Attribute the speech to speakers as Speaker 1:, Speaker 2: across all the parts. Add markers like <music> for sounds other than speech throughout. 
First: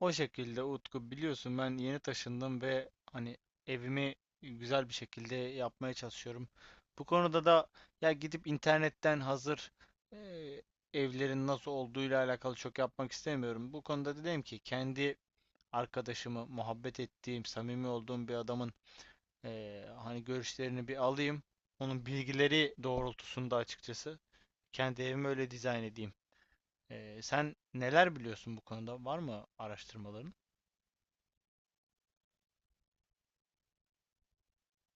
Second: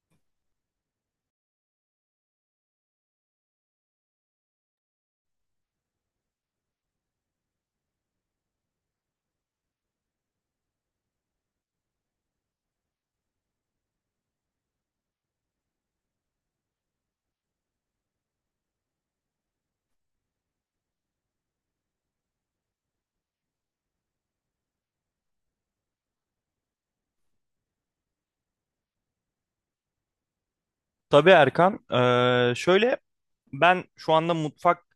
Speaker 1: O şekilde Utku biliyorsun ben yeni taşındım ve hani evimi güzel bir şekilde yapmaya çalışıyorum. Bu konuda da ya gidip internetten hazır e, evlerin nasıl olduğuyla alakalı çok yapmak istemiyorum. Bu konuda dedim ki kendi arkadaşımı muhabbet ettiğim, samimi olduğum bir adamın hani görüşlerini bir alayım. Onun bilgileri doğrultusunda açıkçası kendi evimi öyle dizayn edeyim. Sen neler biliyorsun bu konuda? Var mı araştırmaların?
Speaker 2: Tabii Erkan. Şöyle ben şu anda mutfak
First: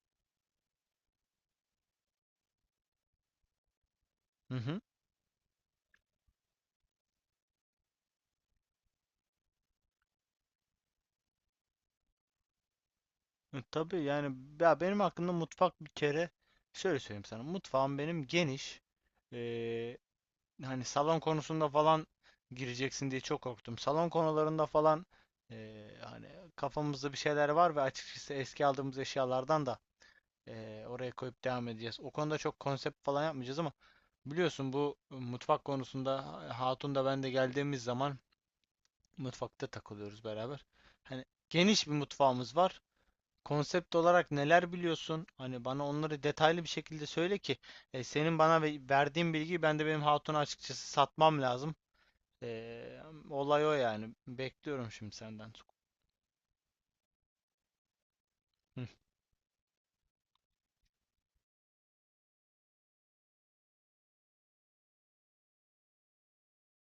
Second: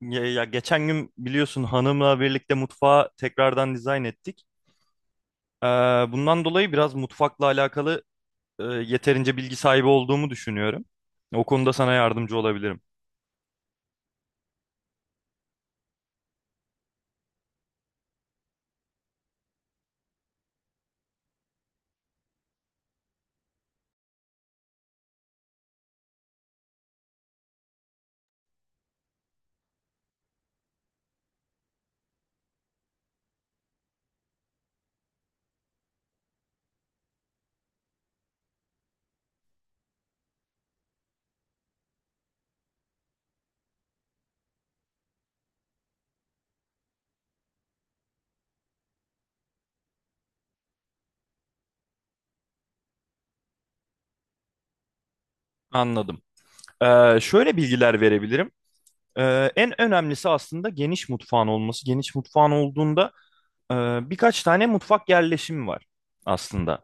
Speaker 2: ya, ya geçen gün biliyorsun hanımla birlikte mutfağı tekrardan dizayn ettik. Ee, Bundan dolayı biraz mutfakla alakalı yeterince bilgi sahibi olduğumu düşünüyorum. O konuda sana yardımcı olabilirim.
Speaker 1: Hı, tabii yani ya benim hakkında mutfak bir kere şöyle söyleyeyim sana. Mutfağım benim geniş. Ee, hani salon konusunda falan gireceksin diye çok korktum. Salon konularında falan hani kafamızda bir şeyler var ve açıkçası eski aldığımız eşyalardan da oraya koyup devam edeceğiz. O konuda çok konsept falan yapmayacağız ama biliyorsun bu mutfak konusunda Hatun da ben de geldiğimiz zaman mutfakta takılıyoruz beraber. Hani geniş bir mutfağımız var, konsept olarak neler biliyorsun? Hani bana onları detaylı bir şekilde söyle ki senin bana verdiğin bilgiyi ben de benim hatuna açıkçası satmam lazım. E, olay o yani. Bekliyorum şimdi senden.
Speaker 2: Anladım. Şöyle bilgiler verebilirim.
Speaker 1: Hı,
Speaker 2: En önemlisi aslında geniş mutfağın olması. Geniş mutfağın olduğunda e, birkaç tane mutfak yerleşimi var aslında.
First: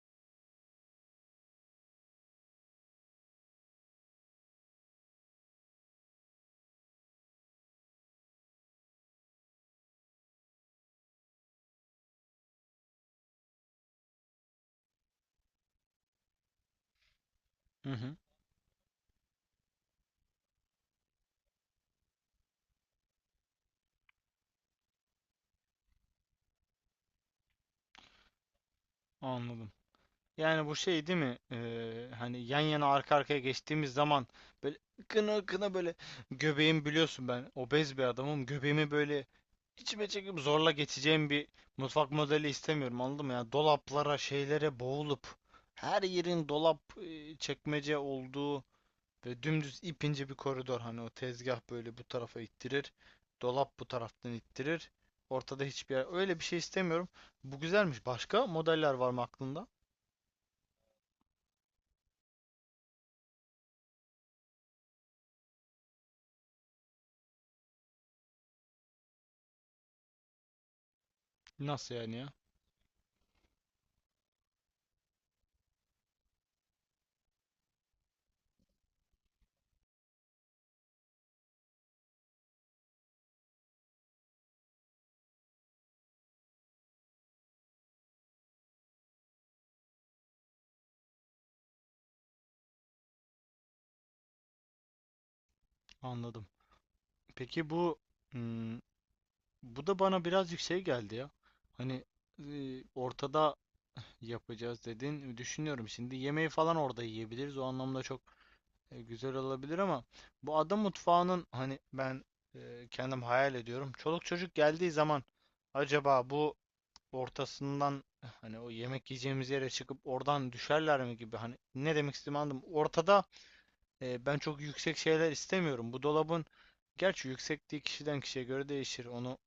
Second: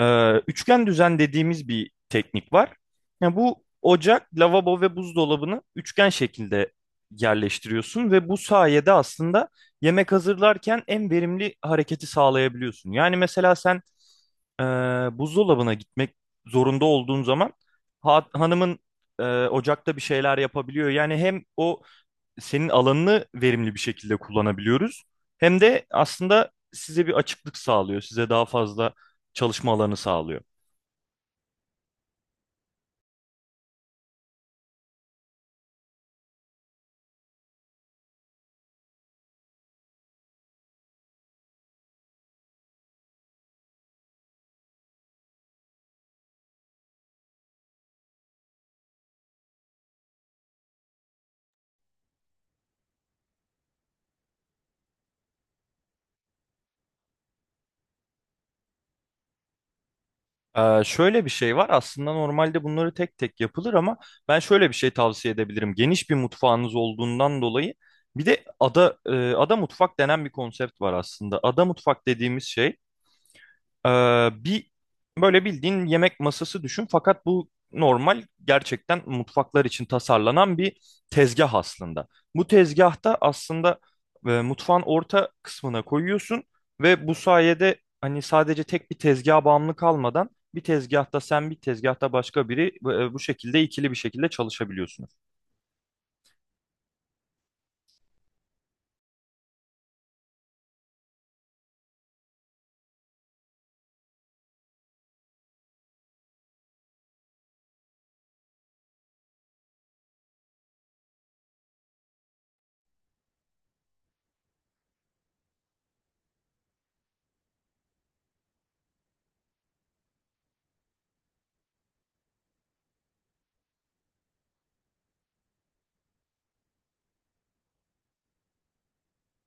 Speaker 2: Üçgen düzen dediğimiz bir teknik var. Yani bu ocak, lavabo ve buzdolabını üçgen şekilde yerleştiriyorsun ve bu sayede aslında yemek hazırlarken en verimli hareketi sağlayabiliyorsun. Yani mesela sen e, buzdolabına gitmek zorunda olduğun zaman
Speaker 1: hı hı,
Speaker 2: hanımın ocakta bir şeyler yapabiliyor. Yani hem o senin alanını verimli bir şekilde kullanabiliyoruz hem de aslında size bir açıklık sağlıyor, size daha fazla
Speaker 1: anladım.
Speaker 2: çalışma alanı sağlıyor.
Speaker 1: Yani bu şey değil mi? Hani yan yana arka arkaya geçtiğimiz zaman böyle kına kına böyle göbeğim, biliyorsun ben obez bir adamım. Göbeğimi böyle İçime çekip zorla geçeceğim bir mutfak modeli istemiyorum, anladın mı? Yani dolaplara, şeylere boğulup her yerin dolap çekmece olduğu ve dümdüz ipince bir koridor, hani o tezgah böyle bu tarafa ittirir. Dolap bu taraftan ittirir. Ortada hiçbir yer. Öyle bir şey istemiyorum. Bu güzelmiş. Başka modeller var mı aklında?
Speaker 2: Şöyle bir şey var aslında normalde bunları tek tek yapılır ama ben şöyle bir şey tavsiye edebilirim. Geniş bir mutfağınız olduğundan dolayı bir de ada ada mutfak denen bir konsept var aslında. Ada
Speaker 1: Nasıl
Speaker 2: mutfak
Speaker 1: yani ya?
Speaker 2: dediğimiz şey bir böyle bildiğin yemek masası düşün fakat bu normal gerçekten mutfaklar için tasarlanan bir tezgah aslında. Bu tezgahta aslında mutfağın orta kısmına koyuyorsun ve bu sayede hani sadece tek bir tezgaha bağımlı kalmadan bir tezgahta sen bir tezgahta başka biri bu şekilde ikili bir şekilde çalışabiliyorsunuz.
Speaker 1: Anladım. Peki bu hmm, bu da bana biraz yüksek geldi ya. Hani ortada yapacağız dedin. Düşünüyorum şimdi, yemeği falan orada yiyebiliriz. O anlamda çok güzel olabilir ama bu ada mutfağının, hani ben kendim hayal ediyorum. Çoluk çocuk geldiği zaman acaba bu ortasından, hani o yemek yiyeceğimiz yere çıkıp oradan düşerler mi gibi, hani ne demek istediğimi anladım. Ortada ben çok yüksek şeyler istemiyorum. Bu dolabın gerçi yüksekliği kişiden kişiye göre değişir. Onu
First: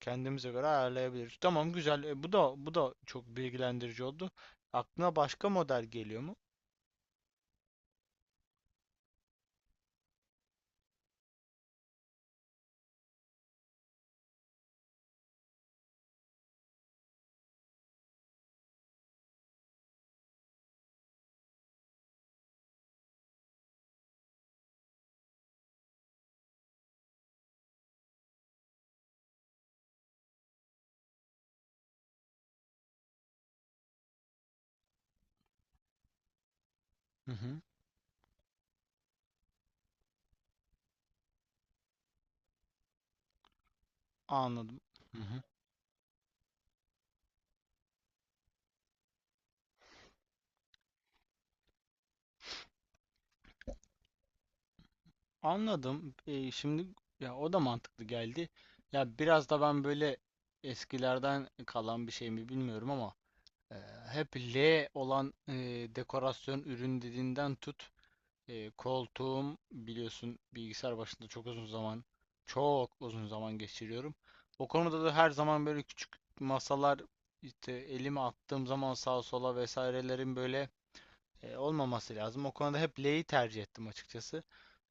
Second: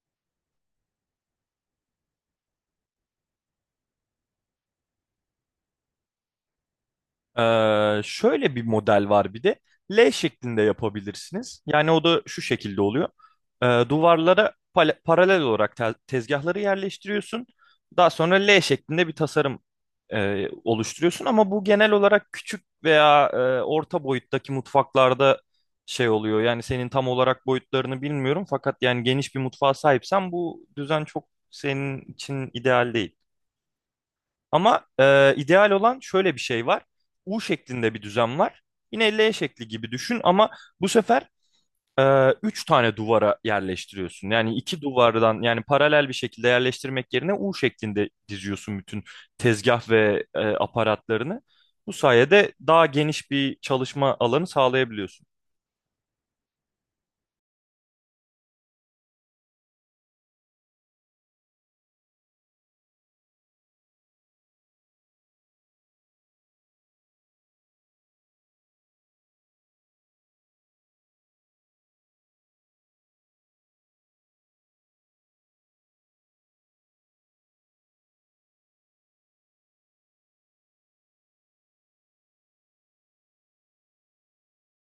Speaker 1: kendimize göre ayarlayabiliriz. Tamam, güzel. Bu da bu da çok bilgilendirici oldu. Aklına başka model geliyor mu?
Speaker 2: Şöyle bir model var bir de. L şeklinde yapabilirsiniz. Yani o da şu şekilde oluyor. Duvarlara paralel olarak tezgahları yerleştiriyorsun. Daha sonra L şeklinde bir tasarım oluşturuyorsun. Ama bu genel olarak küçük veya orta boyuttaki mutfaklarda şey oluyor. Yani senin tam olarak boyutlarını bilmiyorum. Fakat yani geniş bir mutfağa sahipsen bu düzen çok senin için ideal değil. Ama ideal olan şöyle bir şey var.
Speaker 1: Hı
Speaker 2: U
Speaker 1: hı.
Speaker 2: şeklinde bir düzen var. Yine L şekli gibi düşün ama bu sefer üç tane duvara yerleştiriyorsun. Yani
Speaker 1: Anladım.
Speaker 2: iki
Speaker 1: Hı hı.
Speaker 2: duvardan yani paralel bir şekilde yerleştirmek yerine U şeklinde diziyorsun bütün tezgah ve aparatlarını. Bu sayede daha geniş bir çalışma alanı sağlayabiliyorsun.
Speaker 1: Anladım. Şimdi ya o da mantıklı geldi. Ya biraz da ben böyle eskilerden kalan bir şey mi bilmiyorum ama e, hep L olan dekorasyon ürün dediğinden tut. Koltuğum biliyorsun bilgisayar başında çok uzun zaman, çok uzun zaman geçiriyorum. O konuda da her zaman böyle küçük masalar, işte elimi attığım zaman sağa sola vesairelerin böyle olmaması lazım. O konuda hep L'yi tercih ettim açıkçası.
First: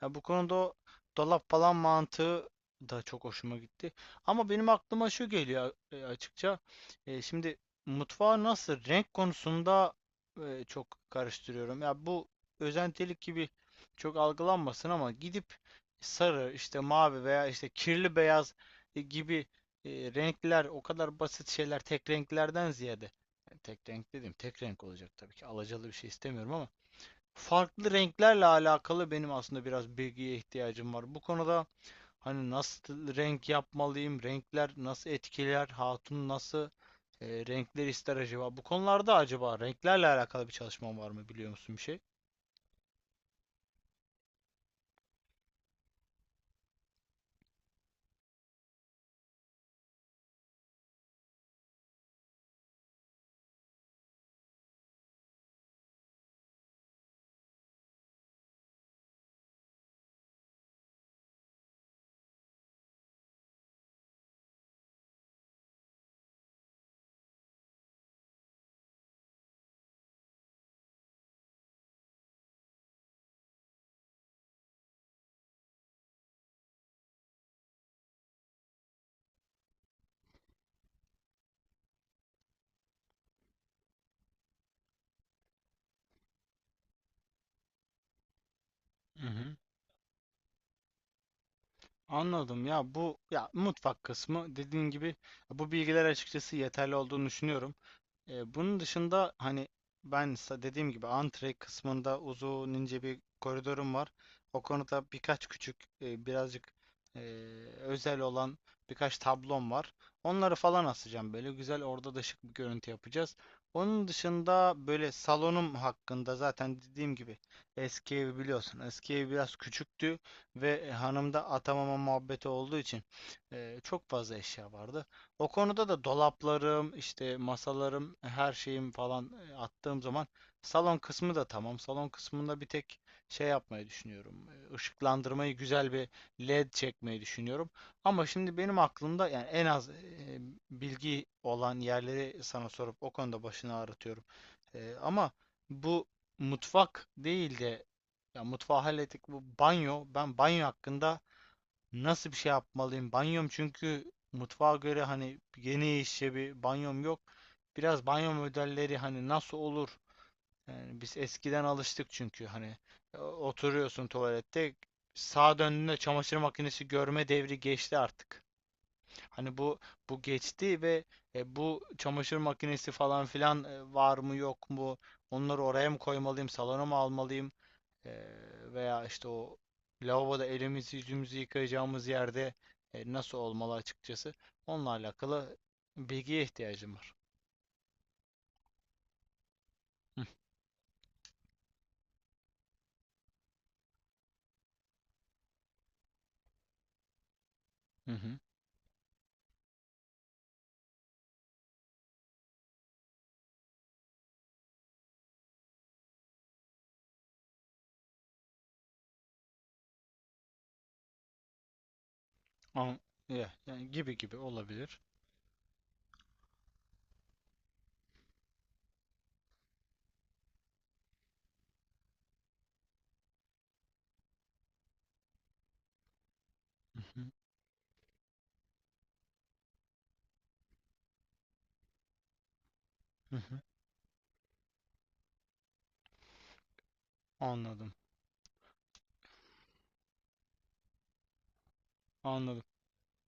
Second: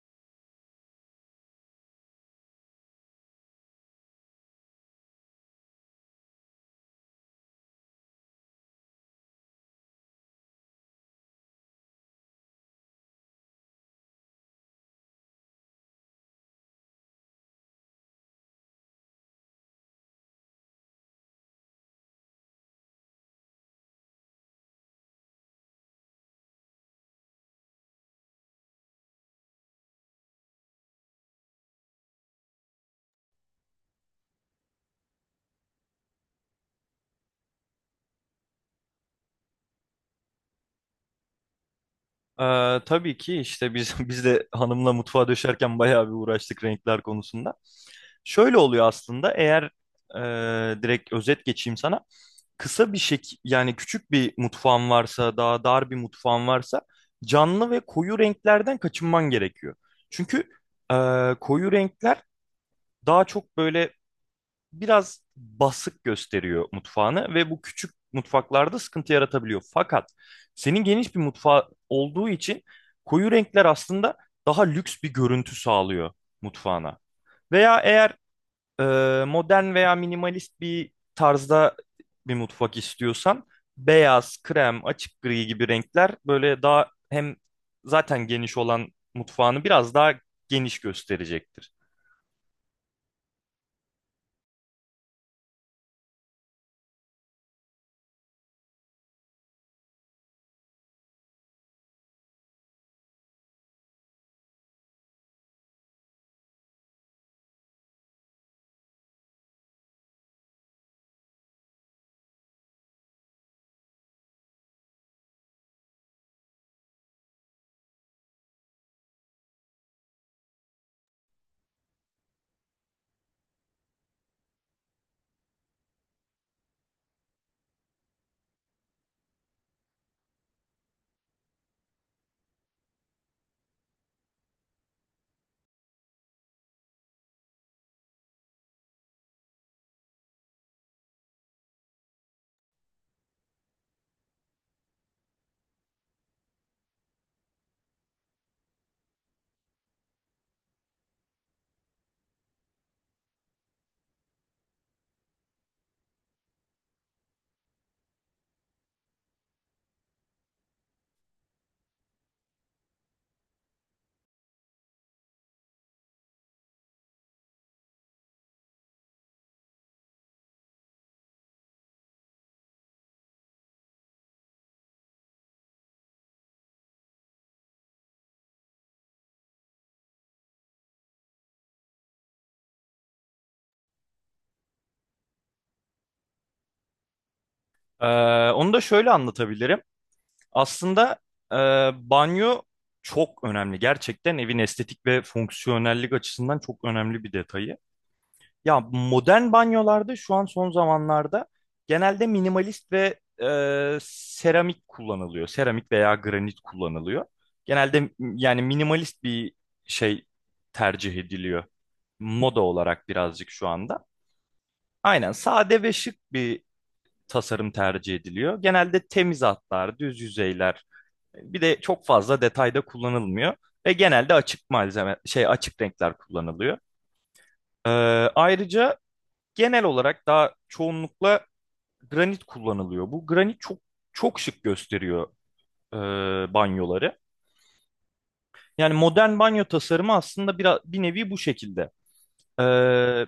Speaker 1: Ya bu konuda o dolap falan mantığı da çok hoşuma gitti. Ama benim aklıma şu geliyor açıkça. Şimdi mutfağı nasıl, renk konusunda çok karıştırıyorum. Ya bu özentilik gibi çok algılanmasın ama gidip sarı, işte mavi veya işte kirli beyaz gibi renkler, o kadar basit şeyler, tek renklerden ziyade, yani tek renk dedim. Tek renk olacak tabii ki. Alacalı bir şey istemiyorum ama farklı renklerle alakalı benim aslında biraz bilgiye ihtiyacım var. Bu konuda hani nasıl renk yapmalıyım, renkler nasıl etkiler, hatun nasıl renkler ister acaba? Bu konularda acaba renklerle alakalı bir çalışmam var mı, biliyor musun bir şey?
Speaker 2: E, tabii ki işte biz <laughs> biz de hanımla mutfağa döşerken bayağı bir uğraştık renkler konusunda. Şöyle oluyor aslında eğer direkt özet geçeyim sana. Kısa bir şek yani küçük bir mutfağın varsa daha dar bir mutfağın varsa canlı ve koyu renklerden kaçınman gerekiyor. Çünkü e, koyu renkler daha çok böyle biraz basık gösteriyor mutfağını ve bu küçük mutfaklarda sıkıntı yaratabiliyor. Fakat senin geniş bir mutfağı olduğu için koyu renkler aslında daha lüks bir görüntü sağlıyor mutfağına. Veya eğer e, modern veya minimalist bir tarzda bir mutfak istiyorsan beyaz, krem, açık gri gibi renkler böyle daha hem zaten geniş olan
Speaker 1: Hı hı.
Speaker 2: mutfağını biraz daha geniş gösterecektir.
Speaker 1: Anladım, ya bu ya mutfak kısmı dediğin gibi bu bilgiler açıkçası yeterli olduğunu düşünüyorum. Bunun dışında hani ben dediğim gibi antre kısmında uzun ince bir koridorum var. O konuda birkaç küçük birazcık e, özel olan birkaç tablom var. Onları falan asacağım, böyle güzel, orada da şık bir görüntü yapacağız. Onun dışında böyle salonum hakkında zaten dediğim gibi eski evi biliyorsun. Eski ev biraz küçüktü ve hanımda atamama muhabbeti olduğu için çok fazla eşya vardı. O konuda da dolaplarım, işte masalarım, her şeyim falan attığım zaman salon kısmı da tamam. Salon kısmında bir tek şey yapmayı düşünüyorum. Işıklandırmayı güzel bir LED çekmeyi düşünüyorum. Ama şimdi benim aklımda yani en az bilgi olan yerleri sana sorup o konuda başını ağrıtıyorum. Ama bu mutfak değil de, ya mutfağı hallettik, bu banyo. Ben banyo hakkında nasıl bir şey yapmalıyım? Banyom, çünkü mutfağa göre hani genişçe bir banyom yok. Biraz banyo modelleri hani nasıl olur? Yani biz eskiden alıştık çünkü hani oturuyorsun tuvalette sağa döndüğünde çamaşır makinesi görme devri geçti artık. Hani bu geçti ve bu çamaşır makinesi falan filan var mı yok mu? Onları oraya mı koymalıyım? Salona mı almalıyım? Veya işte o lavaboda elimizi yüzümüzü yıkayacağımız yerde nasıl olmalı açıkçası. Onunla alakalı bilgiye ihtiyacım var.
Speaker 2: Ee, Onu da şöyle anlatabilirim.
Speaker 1: Hı
Speaker 2: Aslında e, banyo çok önemli. Gerçekten evin estetik ve fonksiyonellik açısından çok önemli bir detayı.
Speaker 1: hı. Hı.
Speaker 2: Ya modern banyolarda şu an son zamanlarda genelde minimalist ve seramik kullanılıyor. Seramik veya granit kullanılıyor. Genelde yani minimalist bir şey tercih ediliyor. Moda
Speaker 1: An-
Speaker 2: olarak birazcık
Speaker 1: ya-
Speaker 2: şu
Speaker 1: yani
Speaker 2: anda.
Speaker 1: gibi gibi olabilir.
Speaker 2: Aynen sade ve şık bir tasarım tercih ediliyor. Genelde temiz hatlar, düz yüzeyler bir de çok fazla detayda kullanılmıyor ve genelde açık malzeme şey açık renkler kullanılıyor.
Speaker 1: Hı hı.
Speaker 2: Ee, Ayrıca genel olarak daha çoğunlukla granit kullanılıyor. Bu
Speaker 1: Hı hı.
Speaker 2: granit çok çok şık gösteriyor e, banyoları.
Speaker 1: Anladım.
Speaker 2: Yani modern banyo tasarımı aslında bir nevi bu şekilde.
Speaker 1: Anladım.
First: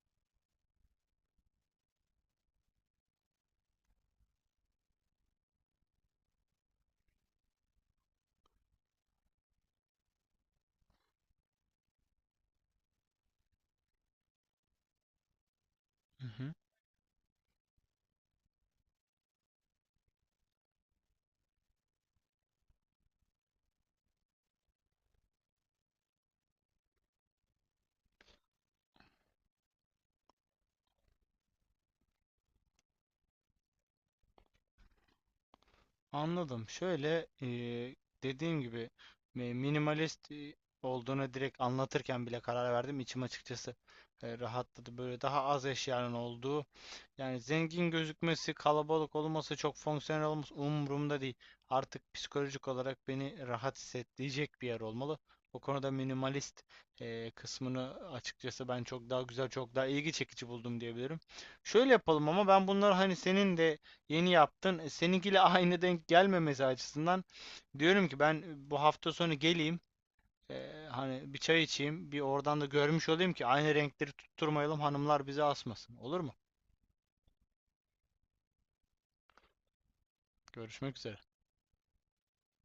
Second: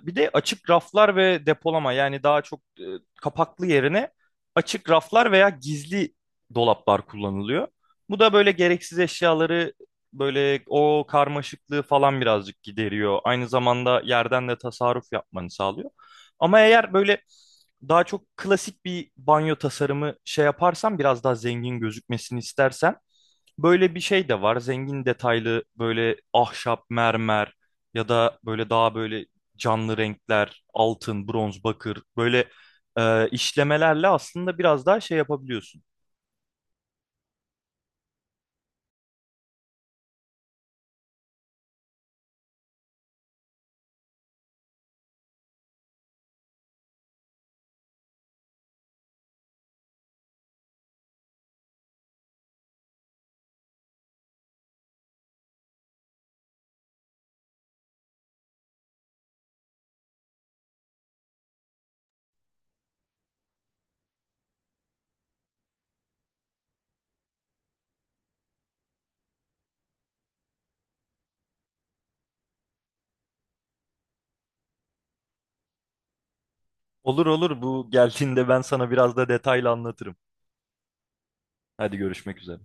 Speaker 2: Bir de açık raflar ve depolama yani daha çok kapaklı yerine açık raflar veya gizli dolaplar kullanılıyor. Bu da böyle gereksiz eşyaları böyle o karmaşıklığı falan birazcık gideriyor. Aynı zamanda yerden de tasarruf yapmanı sağlıyor.
Speaker 1: Hı hı.
Speaker 2: Ama eğer böyle daha çok klasik bir banyo tasarımı şey yaparsan biraz daha zengin gözükmesini istersen böyle bir şey de var. Zengin detaylı böyle ahşap, mermer ya da böyle daha böyle canlı renkler, altın, bronz, bakır böyle işlemelerle aslında biraz daha şey yapabiliyorsun.
Speaker 1: Anladım. Şöyle dediğim gibi minimalist olduğunu direkt anlatırken bile karar verdim. İçim açıkçası rahatladı. Böyle daha az eşyanın olduğu. Yani zengin gözükmesi, kalabalık olması, çok fonksiyonel olması umurumda değil. Artık psikolojik olarak beni rahat hissettirecek bir yer olmalı. O konuda minimalist kısmını açıkçası ben çok daha güzel, çok daha ilgi çekici buldum diyebilirim. Şöyle yapalım, ama ben bunları hani senin de yeni yaptın, seninkiyle <laughs> aynı denk gelmemesi açısından diyorum ki ben bu hafta sonu geleyim. Hani bir çay içeyim, bir oradan da görmüş olayım ki aynı renkleri tutturmayalım, hanımlar bizi asmasın. Olur mu?
Speaker 2: Olur olur bu geldiğinde ben sana biraz da detaylı anlatırım.
Speaker 1: Görüşmek üzere.
Speaker 2: Hadi görüşmek üzere.